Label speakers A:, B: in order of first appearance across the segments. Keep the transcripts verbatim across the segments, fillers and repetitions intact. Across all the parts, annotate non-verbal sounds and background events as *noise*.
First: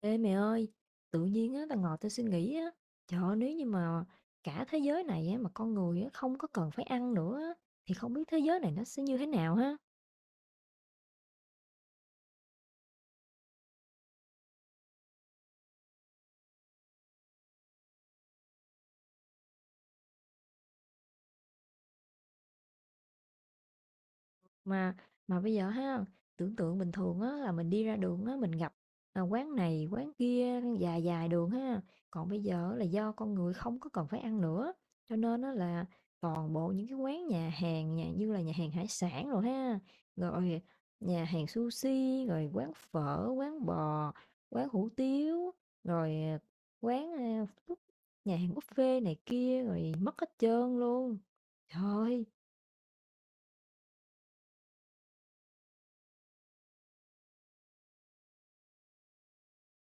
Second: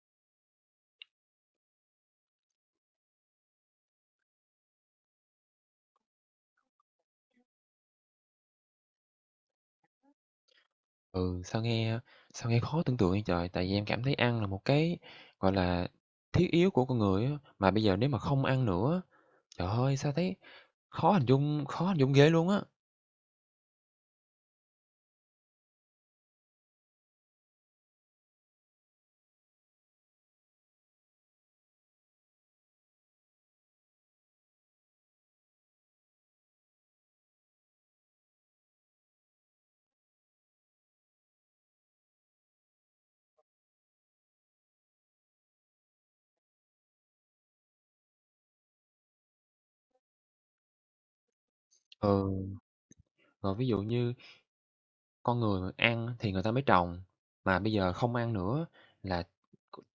A: Ê mẹ ơi, tự nhiên á, tao ngồi tao suy nghĩ á, trời ơi, nếu như mà cả thế giới này á, mà con người á, không có cần phải ăn nữa á, thì không biết thế giới này nó sẽ như thế nào ha?
B: Ừ, sao nghe sao nghe khó tưởng tượng vậy trời? Tại vì em cảm thấy ăn là một cái, gọi là, thiết yếu của con người á, mà bây giờ nếu mà không ăn nữa, trời ơi, sao thấy khó hình dung khó hình dung ghê luôn á.
A: Mà mà bây giờ ha, tưởng tượng bình thường á là mình đi ra đường á, mình gặp, à, quán này quán kia dài dài đường ha, còn bây giờ là do con người không có cần phải ăn nữa, cho nên á là toàn bộ những cái quán nhà hàng nhà như là nhà hàng hải sản rồi ha, rồi nhà hàng sushi, rồi quán phở, quán bò, quán hủ tiếu, rồi, à, quán, a, nhà hàng buffet này kia rồi mất hết trơn luôn. Trời
B: Ừ,
A: ơi!
B: rồi ví dụ như con người ăn thì người ta mới trồng, mà bây giờ không ăn nữa là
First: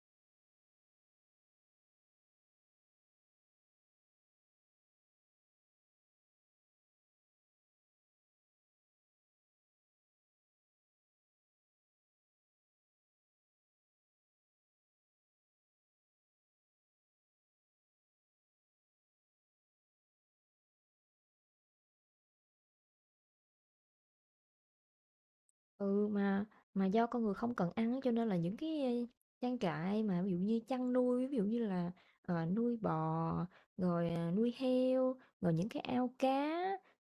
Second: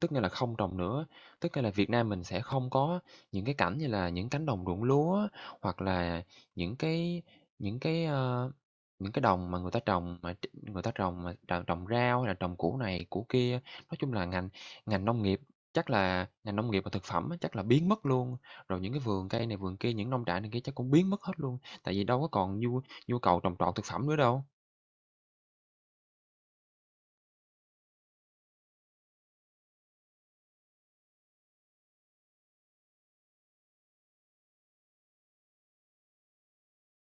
B: tức nghĩa là không trồng nữa. Tức nghĩa là Việt Nam mình sẽ không có những cái cảnh như là những cánh đồng ruộng lúa, hoặc là những cái những cái, ơ, những cái đồng mà người ta trồng mà tr người ta trồng mà tr trồng rau hay là trồng củ này củ kia. Nói chung là ngành ngành nông nghiệp, chắc là ngành nông nghiệp và thực phẩm á, chắc là biến mất luôn, rồi những cái vườn cây này vườn kia, những nông trại này kia chắc cũng biến mất hết luôn, tại vì đâu có còn nhu nhu cầu trồng trọt thực phẩm nữa đâu.
A: Ừ, mà mà do con người không cần ăn á, cho nên là những cái ờ, trang trại mà ví dụ như chăn nuôi, ví dụ như là, ờ, nuôi bò, rồi, à, nuôi heo, rồi những cái ao cá,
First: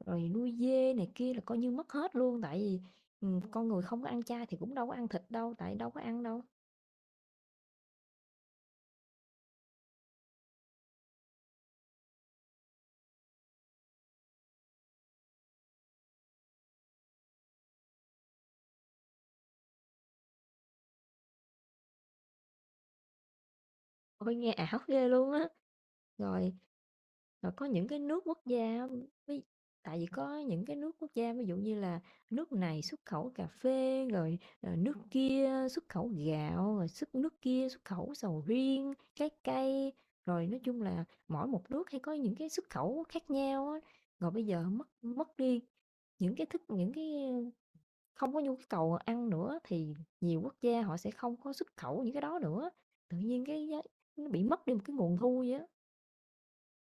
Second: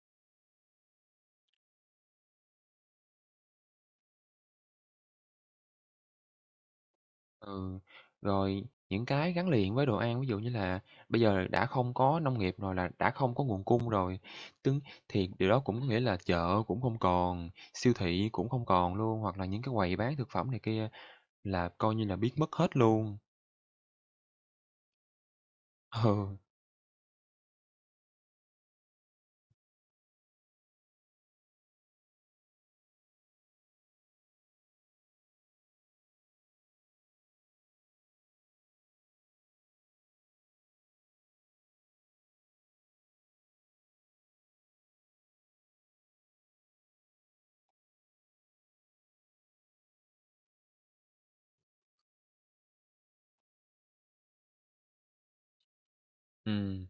A: rồi nuôi dê này kia là coi như mất hết luôn. Tại vì, ừm, con người không có ăn chay thì cũng đâu có ăn thịt đâu, tại đâu có ăn đâu.
B: Ừ, rồi những cái gắn liền với đồ ăn, ví dụ như là bây giờ đã không có nông nghiệp rồi, là đã không có nguồn cung rồi, tương thì điều đó cũng có nghĩa là chợ cũng không còn, siêu thị cũng không còn luôn, hoặc là những cái quầy bán thực phẩm này kia là coi như là biến mất hết luôn.
A: Ôi, nghe ảo ghê luôn á!
B: *laughs* Ừ,
A: Rồi rồi có những cái nước quốc gia á, ví tại vì có những cái nước quốc gia, ví dụ như là nước này xuất khẩu cà phê, rồi, ờ, nước kia xuất khẩu gạo, rồi xuất nước kia xuất khẩu sầu riêng, trái cây, rồi nói chung là mỗi một nước hay có những cái xuất khẩu khác nhau á. Rồi bây giờ mất mất đi những cái thức những cái không có nhu cầu ăn nữa thì nhiều quốc gia họ sẽ không có xuất khẩu những cái đó nữa, tự nhiên cái giá nó bị mất đi một cái nguồn thu vậy á.
B: ừm.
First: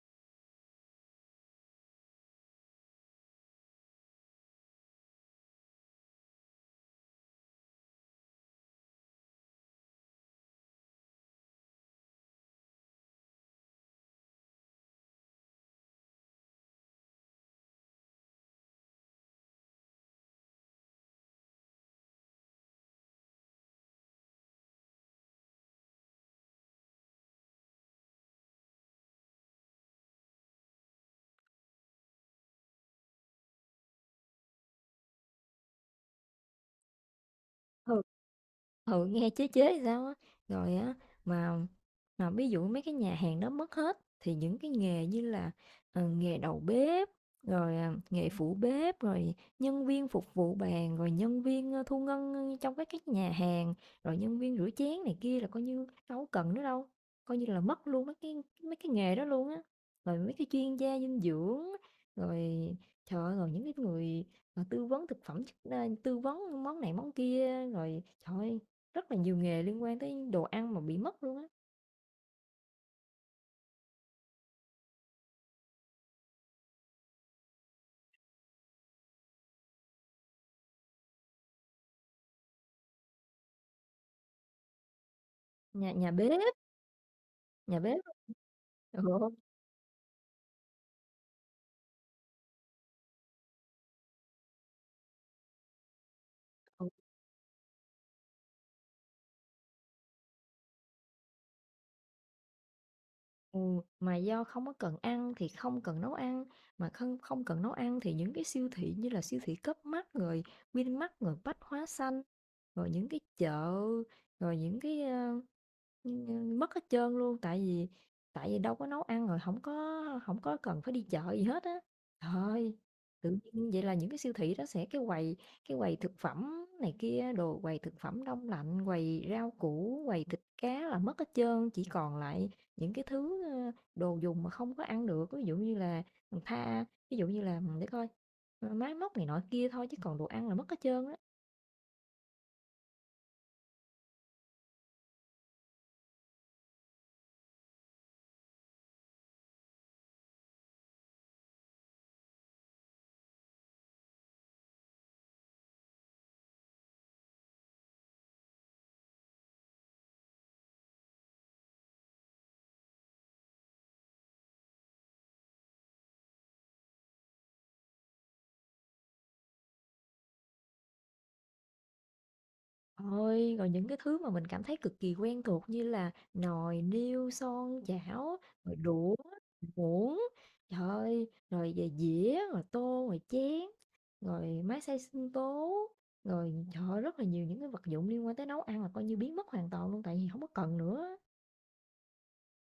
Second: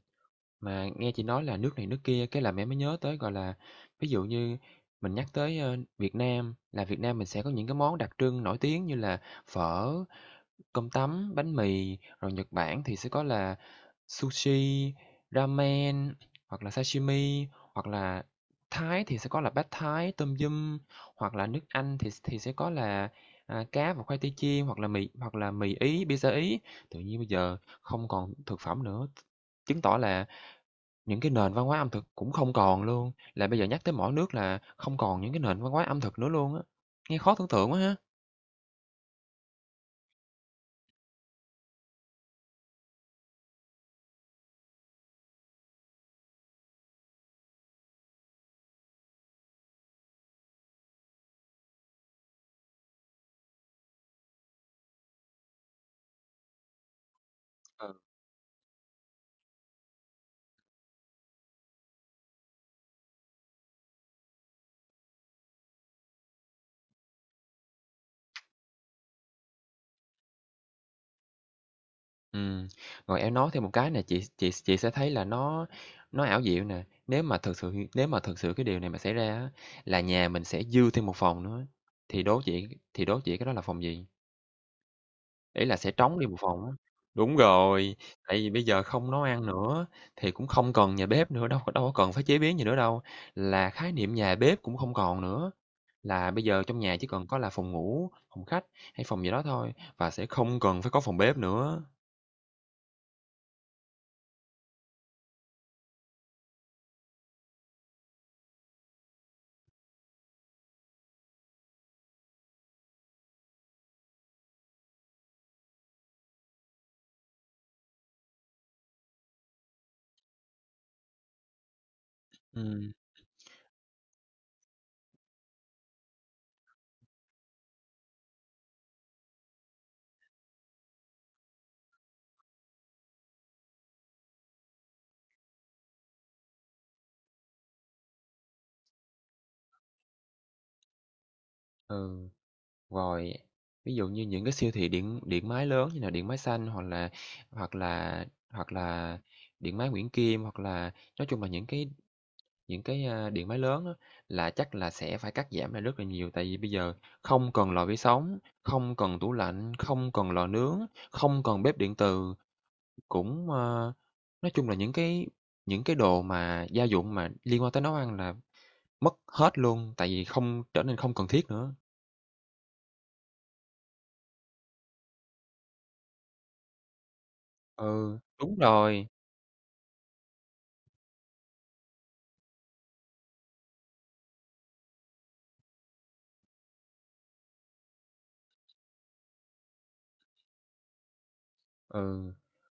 B: Mà nghe chị nói là nước này nước kia, cái là mẹ mới nhớ tới, gọi là, ví dụ như mình nhắc tới, ơ, Việt Nam, là Việt Nam mình sẽ có những cái món đặc trưng nổi tiếng như là phở, cơm tấm, bánh mì, rồi Nhật Bản thì sẽ có là sushi, ramen, hoặc là sashimi, hoặc là Thái thì sẽ có là bát Thái tôm yum, hoặc là nước Anh thì thì sẽ có là, à, cá và khoai tây chiên, hoặc là mì hoặc là mì Ý, pizza Ý. Tự nhiên bây giờ không còn thực phẩm nữa, chứng tỏ là những cái nền văn hóa ẩm thực cũng không còn luôn, là bây giờ nhắc tới mỗi nước là không còn những cái nền văn hóa ẩm thực nữa luôn á. Nghe khó tưởng tượng quá ha!
A: Ừ. Ừ, nghe chế chế sao á. Rồi á mà mà ví dụ mấy cái nhà hàng đó mất hết thì những cái nghề như là ờ, nghề đầu bếp rồi à, nghề phụ bếp rồi nhân viên phục vụ bàn rồi nhân viên ờ, thu ngân trong các cái nhà hàng rồi nhân viên rửa chén này kia là coi như đâu có cần nữa đâu, coi như là mất
B: Ừ.
A: luôn mấy cái mấy cái nghề đó luôn á, rồi mấy cái chuyên gia dinh dưỡng, rồi trời ơi, rồi những cái người ờ, tư vấn thực phẩm chức- ờ, tư vấn món này món kia, rồi trời ơi, rất là nhiều nghề liên quan tới đồ ăn mà bị mất luôn á.
B: Ừm, rồi em nói thêm một cái này chị chị chị sẽ thấy là nó nó ảo diệu nè. Nếu mà thực sự nếu mà thực sự cái điều này mà xảy ra á, là nhà mình sẽ dư thêm một phòng nữa, thì đố chị thì đố chị cái đó là phòng gì? Ý là sẽ
A: Nhà nhà
B: trống đi
A: bếp,
B: một phòng á. Đúng
A: nhà
B: rồi,
A: bếp.
B: tại vì bây giờ
A: Ừ,
B: không nấu
A: ừ,
B: ăn nữa, thì cũng không cần nhà bếp nữa, đâu có đâu có cần phải chế biến gì nữa đâu. Là khái niệm nhà bếp cũng không còn nữa, là bây giờ trong
A: ừ,
B: nhà chỉ cần có là phòng ngủ, phòng khách hay phòng gì đó thôi, và sẽ không cần phải có phòng bếp nữa.
A: ừ, mà do không có cần ăn thì không cần nấu ăn, mà không không cần nấu ăn thì những cái siêu thị như là siêu thị cấp Mart rồi Vinmart rồi Bách Hóa Xanh, rồi những cái chợ, rồi những cái, ơ, ưm, mất hết trơn luôn, tại vì tại vì đâu có nấu ăn rồi không có không có cần phải đi chợ gì hết á. Thôi.
B: Ừm,
A: Tự nhiên vậy là những cái siêu thị đó sẽ cái quầy cái quầy thực phẩm này kia, đồ quầy thực phẩm đông lạnh, quầy rau củ, quầy thịt cá là mất hết trơn, chỉ còn lại những cái thứ, ơ, đồ dùng mà không có ăn được. Ví dụ như là, ừm, tha ví dụ như là để coi, ờ, máy móc này nọ kia thôi chứ còn đồ ăn là mất hết trơn á.
B: ừ. Rồi, ví dụ như những cái siêu thị điện điện máy lớn như là Điện Máy Xanh, hoặc là hoặc là hoặc là Điện Máy Nguyễn Kim, hoặc là nói chung là những cái những cái, a, điện máy lớn á, là chắc là sẽ phải cắt giảm lại rất là nhiều. Tại vì bây giờ không cần lò vi sóng, không cần tủ lạnh, không cần lò nướng, không cần bếp điện từ, cũng, ơ nói chung là những cái những cái đồ mà gia dụng mà liên quan tới nấu ăn là mất hết luôn, tại vì không trở nên không cần thiết nữa.
A: Ôi, rồi những cái thứ mà mình cảm thấy cực kỳ quen thuộc như là nồi niêu, son
B: Ừ,
A: chảo,
B: đúng
A: rồi
B: rồi.
A: đũa, muỗng, trời ơi, rồi về dĩa, rồi tô, rồi chén, rồi máy xay sinh tố, rồi trời rất là nhiều những cái vật dụng liên quan tới nấu ăn là coi như biến mất hoàn toàn luôn tại vì hổng có cần nữa.
B: Ừ,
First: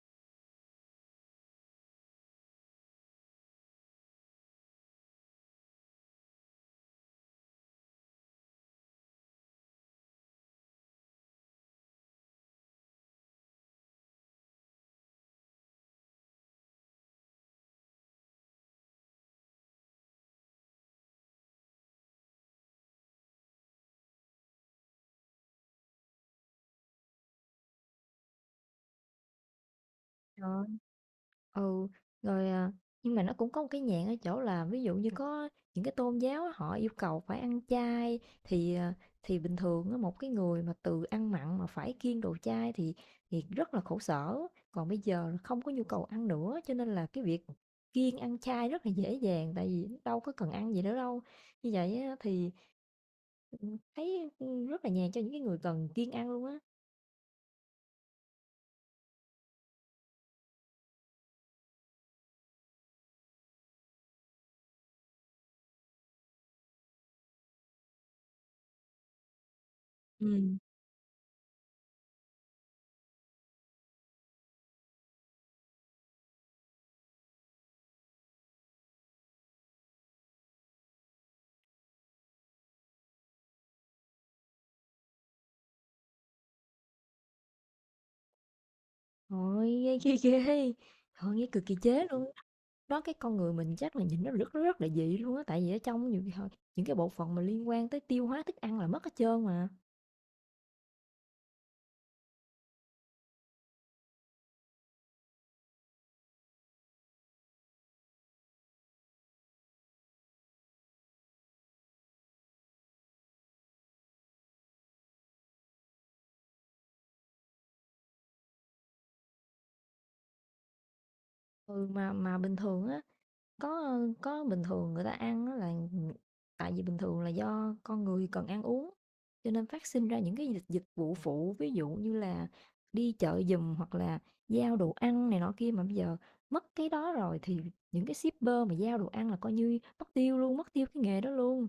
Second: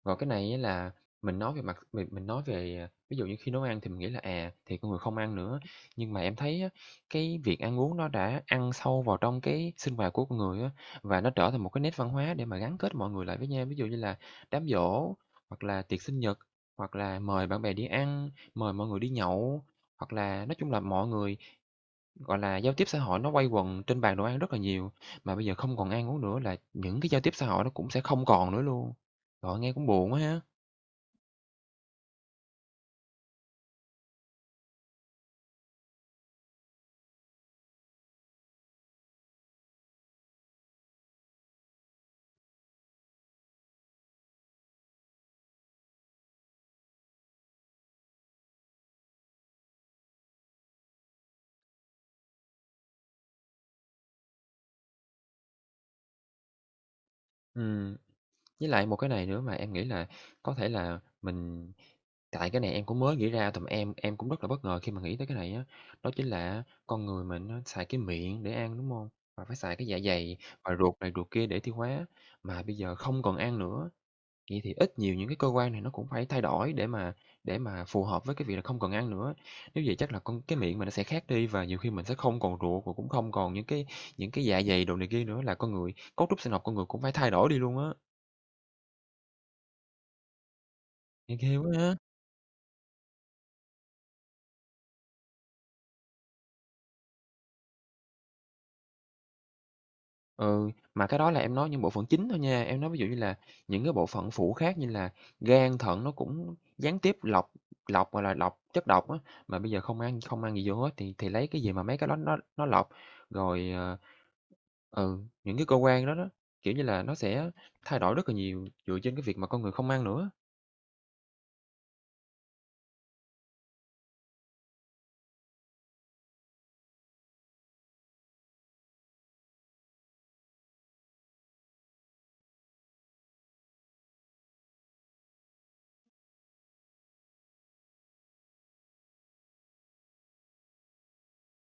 B: rồi cái này á là mình nói về mặt mình mình nói về, à, ví dụ như khi nấu ăn thì mình nghĩ là, à, thì con người không ăn nữa, nhưng mà em thấy á, cái việc ăn uống nó đã ăn sâu vào trong cái sinh hoạt của con người á, và nó trở thành một cái nét văn hóa để mà gắn kết mọi người lại với nhau. Ví dụ như là đám giỗ, hoặc là tiệc sinh nhật, hoặc là mời bạn bè đi ăn, mời mọi người đi nhậu, hoặc là nói chung là mọi người, gọi là, giao tiếp xã hội nó quay quần trên bàn đồ ăn rất là nhiều, mà bây giờ không còn ăn uống nữa là những cái giao tiếp xã hội nó cũng sẽ không còn nữa luôn. Trời nghe cũng buồn quá ha.
A: Rồi. Ừ, rồi, à, nhưng mà nó cũng có một cái nhạn ở chỗ là ví dụ như có những cái tôn giáo á, họ yêu cầu phải ăn chay thì, à, thì bình thường á, một cái người mà từ ăn mặn mà phải kiêng đồ chay thì thì rất là khổ sở, còn bây giờ là không có nhu cầu ăn nữa cho nên là cái việc kiêng ăn chay rất là dễ dàng tại vì đâu có cần ăn gì nữa đâu. Như vậy á thì Ừm, thấy, ưm, rất là nhàn cho những cái người cần kiêng ăn luôn á.
B: Ừm, với lại một cái này nữa mà em nghĩ là có thể là mình tại cái này em cũng mới nghĩ ra, tụi em em cũng rất là bất ngờ khi mà nghĩ tới cái này á, đó chính là con người mình nó xài cái miệng để ăn, đúng không? Và phải xài cái dạ dày
A: Ừm.
B: và ruột này ruột kia để tiêu hóa, mà bây giờ không còn ăn nữa. Vậy thì ít nhiều những cái cơ quan này nó cũng phải thay đổi để mà để mà phù hợp với cái việc là không cần ăn nữa. Nếu vậy chắc là con cái miệng mình nó sẽ khác đi, và nhiều khi mình sẽ không còn ruột và cũng không còn những cái những cái dạ dày đồ này kia nữa, là con người cấu trúc sinh học con người cũng phải thay đổi đi luôn á.
A: Ôi, nghe ghê ghê, trời
B: Nghe
A: ơi, nghe
B: ghê
A: cực
B: quá
A: kỳ
B: ha!
A: chế luôn á. Đó, cái con người mình chắc là nhìn nó rất rất là dị luôn á, tại vì ở trong nhiều khi họ những cái bộ phận mà liên quan tới tiêu hóa thức ăn là mất hết trơn mà.
B: Ừ, mà cái đó là em nói những bộ phận chính thôi nha, em nói ví dụ như là những cái bộ phận phụ khác như là gan, thận nó cũng gián tiếp lọc lọc, gọi là, lọc chất độc á, mà bây giờ không ăn không ăn gì vô hết thì thì lấy cái gì mà mấy cái đó nó nó lọc. Rồi, ờ, Ừ, những cái cơ quan đó đó, kiểu như là, nó sẽ thay đổi rất là nhiều dựa trên cái việc mà con người không ăn nữa.
A: Ừ, mà mà bình thường á, Có, có bình thường người ta ăn á là, tại vì bình thường là do con người cần ăn uống, cho nên phát sinh ra những cái dịch dịch vụ phụ, ví dụ như là đi chợ giùm hoặc là giao đồ ăn này nọ kia, mà bây giờ mất cái đó rồi thì những cái shipper mà giao đồ ăn là coi như mất tiêu luôn, mất tiêu cái nghề đó luôn.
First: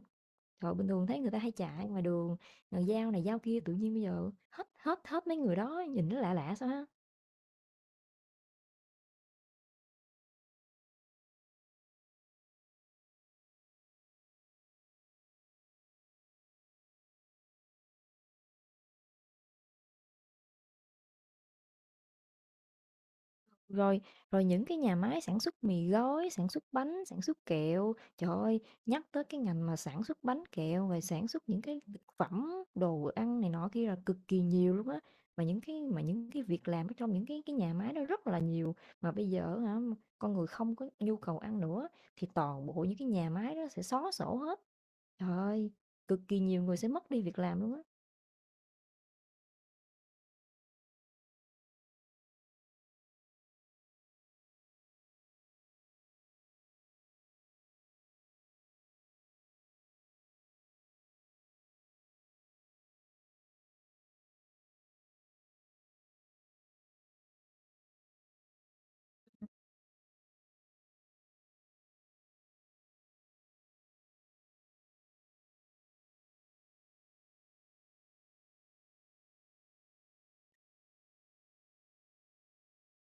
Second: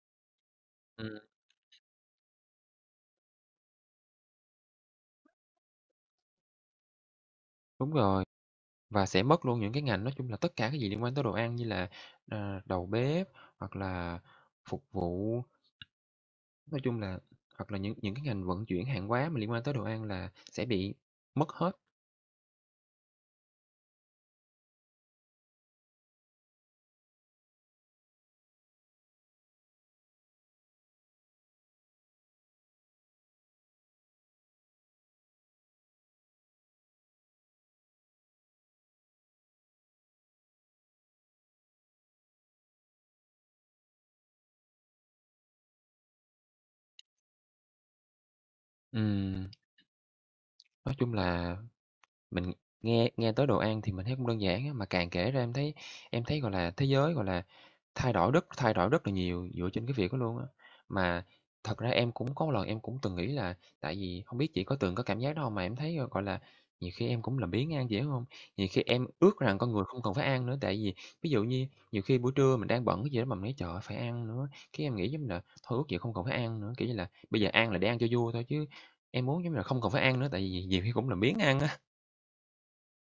A: Trời, bình thường
B: Ừm.
A: thấy người ta hay chạy ngoài đường, người giao này giao kia, tự nhiên bây giờ hết hết hết mấy người đó, nhìn nó lạ lạ sao ha.
B: Đúng rồi, và sẽ mất luôn những cái ngành, nói chung là tất cả cái gì liên quan tới đồ ăn như là, ờ, đầu bếp, hoặc là phục vụ, nói chung là hoặc là những những cái ngành vận chuyển hàng hóa mà liên quan tới đồ ăn là sẽ bị mất hết.
A: Rồi, rồi những cái nhà máy sản xuất mì gói, sản xuất bánh, sản xuất kẹo, trời ơi, nhắc tới cái ngành mà sản xuất bánh kẹo rồi sản xuất những cái thực phẩm, đồ ăn này nọ kia là cực kỳ nhiều luôn á. Mà những cái mà những cái việc làm ở trong những cái cái nhà máy đó rất là nhiều mà bây giờ hả, con người không có nhu cầu ăn nữa thì toàn bộ những cái nhà máy đó sẽ xóa sổ hết. Trời ơi, cực kỳ nhiều người sẽ mất đi việc làm luôn á.
B: Ừm, nói chung là mình nghe nghe tới đồ ăn thì mình thấy cũng đơn giản á, mà càng kể ra em thấy em thấy, gọi là, thế giới, gọi là, Thay đổi rất thay đổi rất là nhiều dựa trên cái việc đó luôn á. Mà thật ra em cũng có một lần em cũng từng nghĩ là, tại vì không biết chị có từng có cảm giác đó không? Mà em thấy, ờ, gọi là, nhiều khi em cũng làm biếng ăn, chị hiểu hông? Nhiều khi em ước rằng con người không cần phải ăn nữa, tại vì ví dụ như nhiều khi buổi trưa mình đang bận cái gì đó mà mình nói "Trời ơi, phải ăn nữa", cái em nghĩ giống như là thôi ước gì không cần phải ăn nữa, kiểu như là, bây giờ ăn là để ăn cho vui thôi, chứ em muốn giống như là không cần phải ăn nữa, tại vì nhiều khi cũng làm biếng ăn á.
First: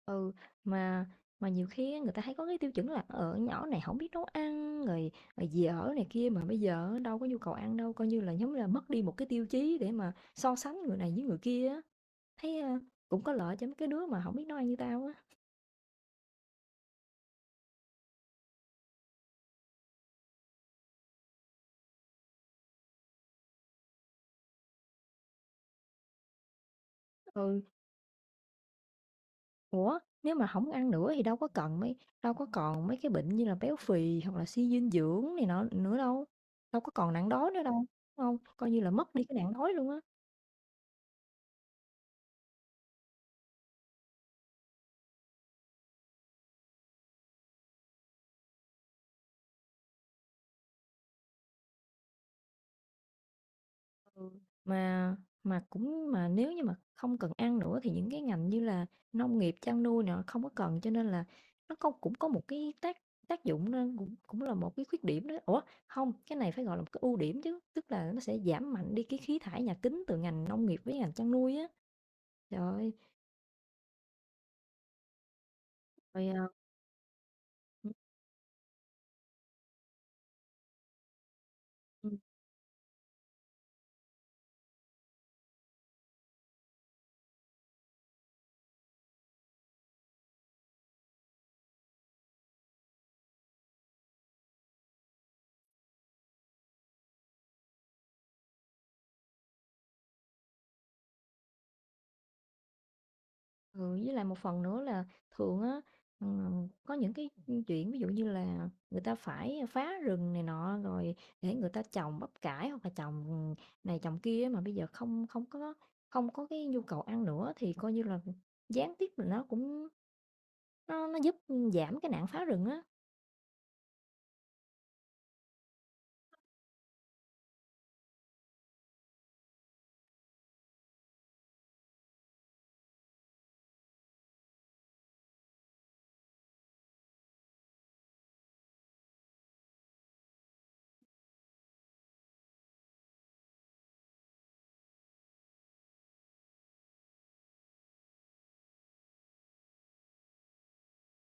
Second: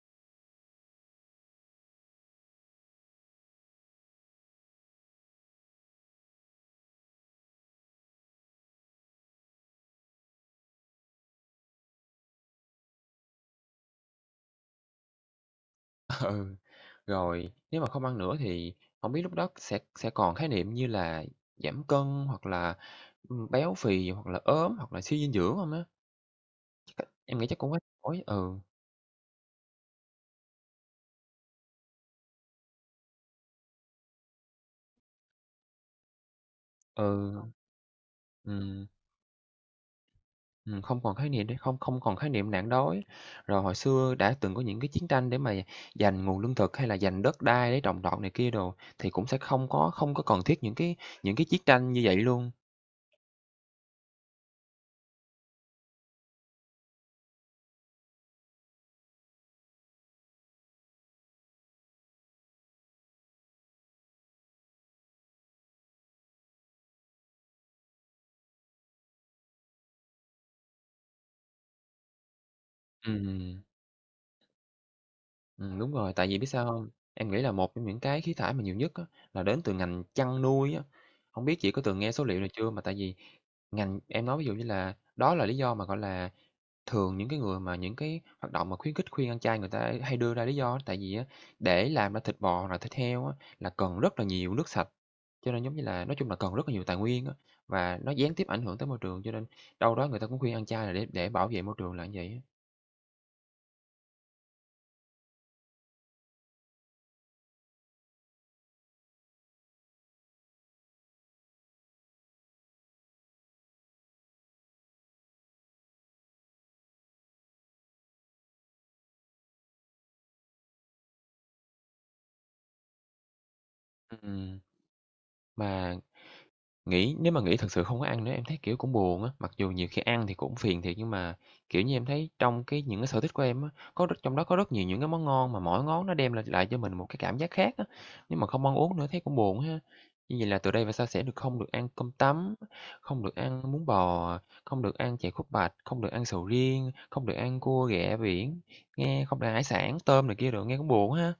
A: Ừ, mà mà nhiều khi á, người ta hay có cái tiêu chuẩn là ở nhỏ này không biết nấu ăn rồi, rồi dì ở này kia, mà bây giờ đâu có nhu cầu ăn đâu, coi như là giống như là mất đi một cái tiêu chí để mà so sánh người này với người kia á, thấy, a, cũng có lợi cho mấy cái đứa mà không biết nấu ăn như tao á.
B: Ừ, rồi nếu mà không ăn nữa thì không biết lúc đó sẽ sẽ còn khái niệm như là giảm cân hoặc là, ừm, béo phì hoặc là ốm hoặc là suy dinh dưỡng hông á? Chắc em nghĩ chắc
A: Ừ,
B: cũng quá đổi. Ừ,
A: ủa, nếu mà không ăn nữa thì đâu có cần mấy đâu có còn mấy cái bệnh như là béo phì hoặc là suy dinh dưỡng này nọ nữa đâu, đâu có còn nạn
B: ừ, ờ.
A: đói nữa đâu, đúng hông? Coi như
B: Ừm,
A: là mất đi cái nạn đói luôn á.
B: ừm, không còn khái niệm để không không còn khái niệm nạn đói. Rồi hồi xưa đã từng có những cái chiến tranh để mà giành nguồn lương thực, hay là giành đất đai để trồng trọt này kia đồ, thì cũng sẽ không có không có cần thiết những cái những cái chiến tranh như vậy luôn.
A: Ừ, mà mà cũng mà nếu như mà không cần ăn nữa thì những cái ngành như là nông nghiệp, chăn nuôi nữa không có cần, cho nên là nó có cũng có một cái tác tác dụng, nên cũng cũng là một cái khuyết điểm đó. Ủa, không, cái này phải gọi là một cái ưu điểm chứ, tức là nó sẽ giảm mạnh đi cái khí thải nhà kính từ ngành nông nghiệp với ngành chăn nuôi á. Trời ơi,
B: Ừm. Ừm, đúng rồi, tại
A: rồi
B: vì biết
A: à,
B: sao không? Em nghĩ là một trong những cái khí thải mà nhiều nhất á, là đến từ ngành chăn nuôi á. Không biết chị có từng
A: ừ.
B: nghe số liệu này chưa? Mà tại vì ngành em nói ví dụ như là đó là lý do mà, gọi là, thường những cái người mà những cái hoạt động mà khuyến khích khuyên ăn chay, người ta hay đưa ra lý do á, tại vì á, để làm ra thịt bò hoặc là thịt heo á, là cần rất là nhiều nước sạch, cho nên giống như là nói chung là cần rất là nhiều tài nguyên á, và nó gián tiếp ảnh hưởng tới môi trường, cho nên đâu đó người ta cũng khuyên ăn chay là để để bảo vệ môi trường là như vậy á.
A: Ừ, với lại một phần nữa là thường á, ừm, có những cái chuyện ví dụ như là người ta phải phá rừng này nọ rồi để người ta trồng bắp cải hoặc là trồng này trồng kia mà bây giờ không không có không có cái nhu cầu ăn nữa thì coi như là gián tiếp là nó cũng nó nó giúp giảm cái nạn phá rừng á.
B: Ừm, mà nghĩ nếu mà nghĩ thật sự không có ăn nữa em thấy, kiểu, cũng buồn á, mặc dù nhiều khi ăn thì cũng phiền thiệt nhưng mà, kiểu như, em thấy trong cái những cái sở thích của em á, có rất trong đó có rất nhiều những cái món ngon mà mỗi ngón nó đem lại lại cho mình một cái cảm giác khác á, nếu mà không ăn uống nữa thấy cũng buồn ha. Như vậy là từ đây về sau sẽ được không được ăn cơm tấm, không được ăn bún bò, không được ăn chè khúc bạch, không được ăn sầu riêng, không được ăn cua ghẹ biển, nghe không được ăn hải sản, tôm này kia đồ nghe cũng buồn ha.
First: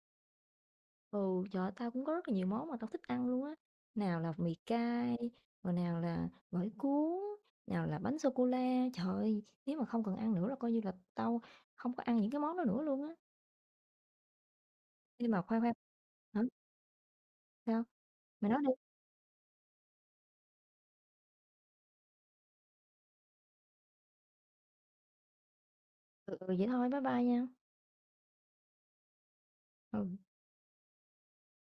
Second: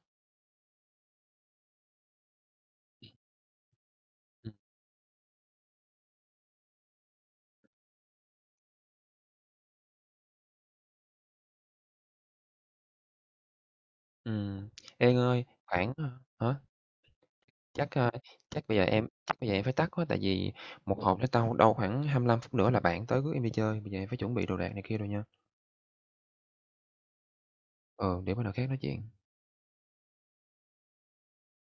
A: Ừ, trời ơi, tao cũng có rất là nhiều món mà tao thích ăn luôn á. Nào là
B: Ừm,
A: mì cay, rồi nào là gỏi cuốn, nào là bánh sô cô la. Trời ơi, nếu mà không cần ăn nữa là coi như là tao không có ăn những cái món đó nữa luôn á.
B: ừm. Ê,
A: Nhưng mà
B: Ngơi,
A: khoan khoan,
B: khoảng, ờ,
A: hả?
B: hả?
A: Sao?
B: Chắc, a,
A: Mày nói
B: chắc
A: đi.
B: bây giờ em chắc bây giờ em phải tắt quá, tại vì một hộp nó tao đâu khoảng hai mươi lăm phút nữa là bạn tới rước em đi chơi, bây giờ em phải chuẩn bị đồ đạc này kia rồi nha.
A: Ừ, ừ, vậy thôi, bye bye nha.
B: Ờ để bữa nào khác nói chuyện.
A: Ừ.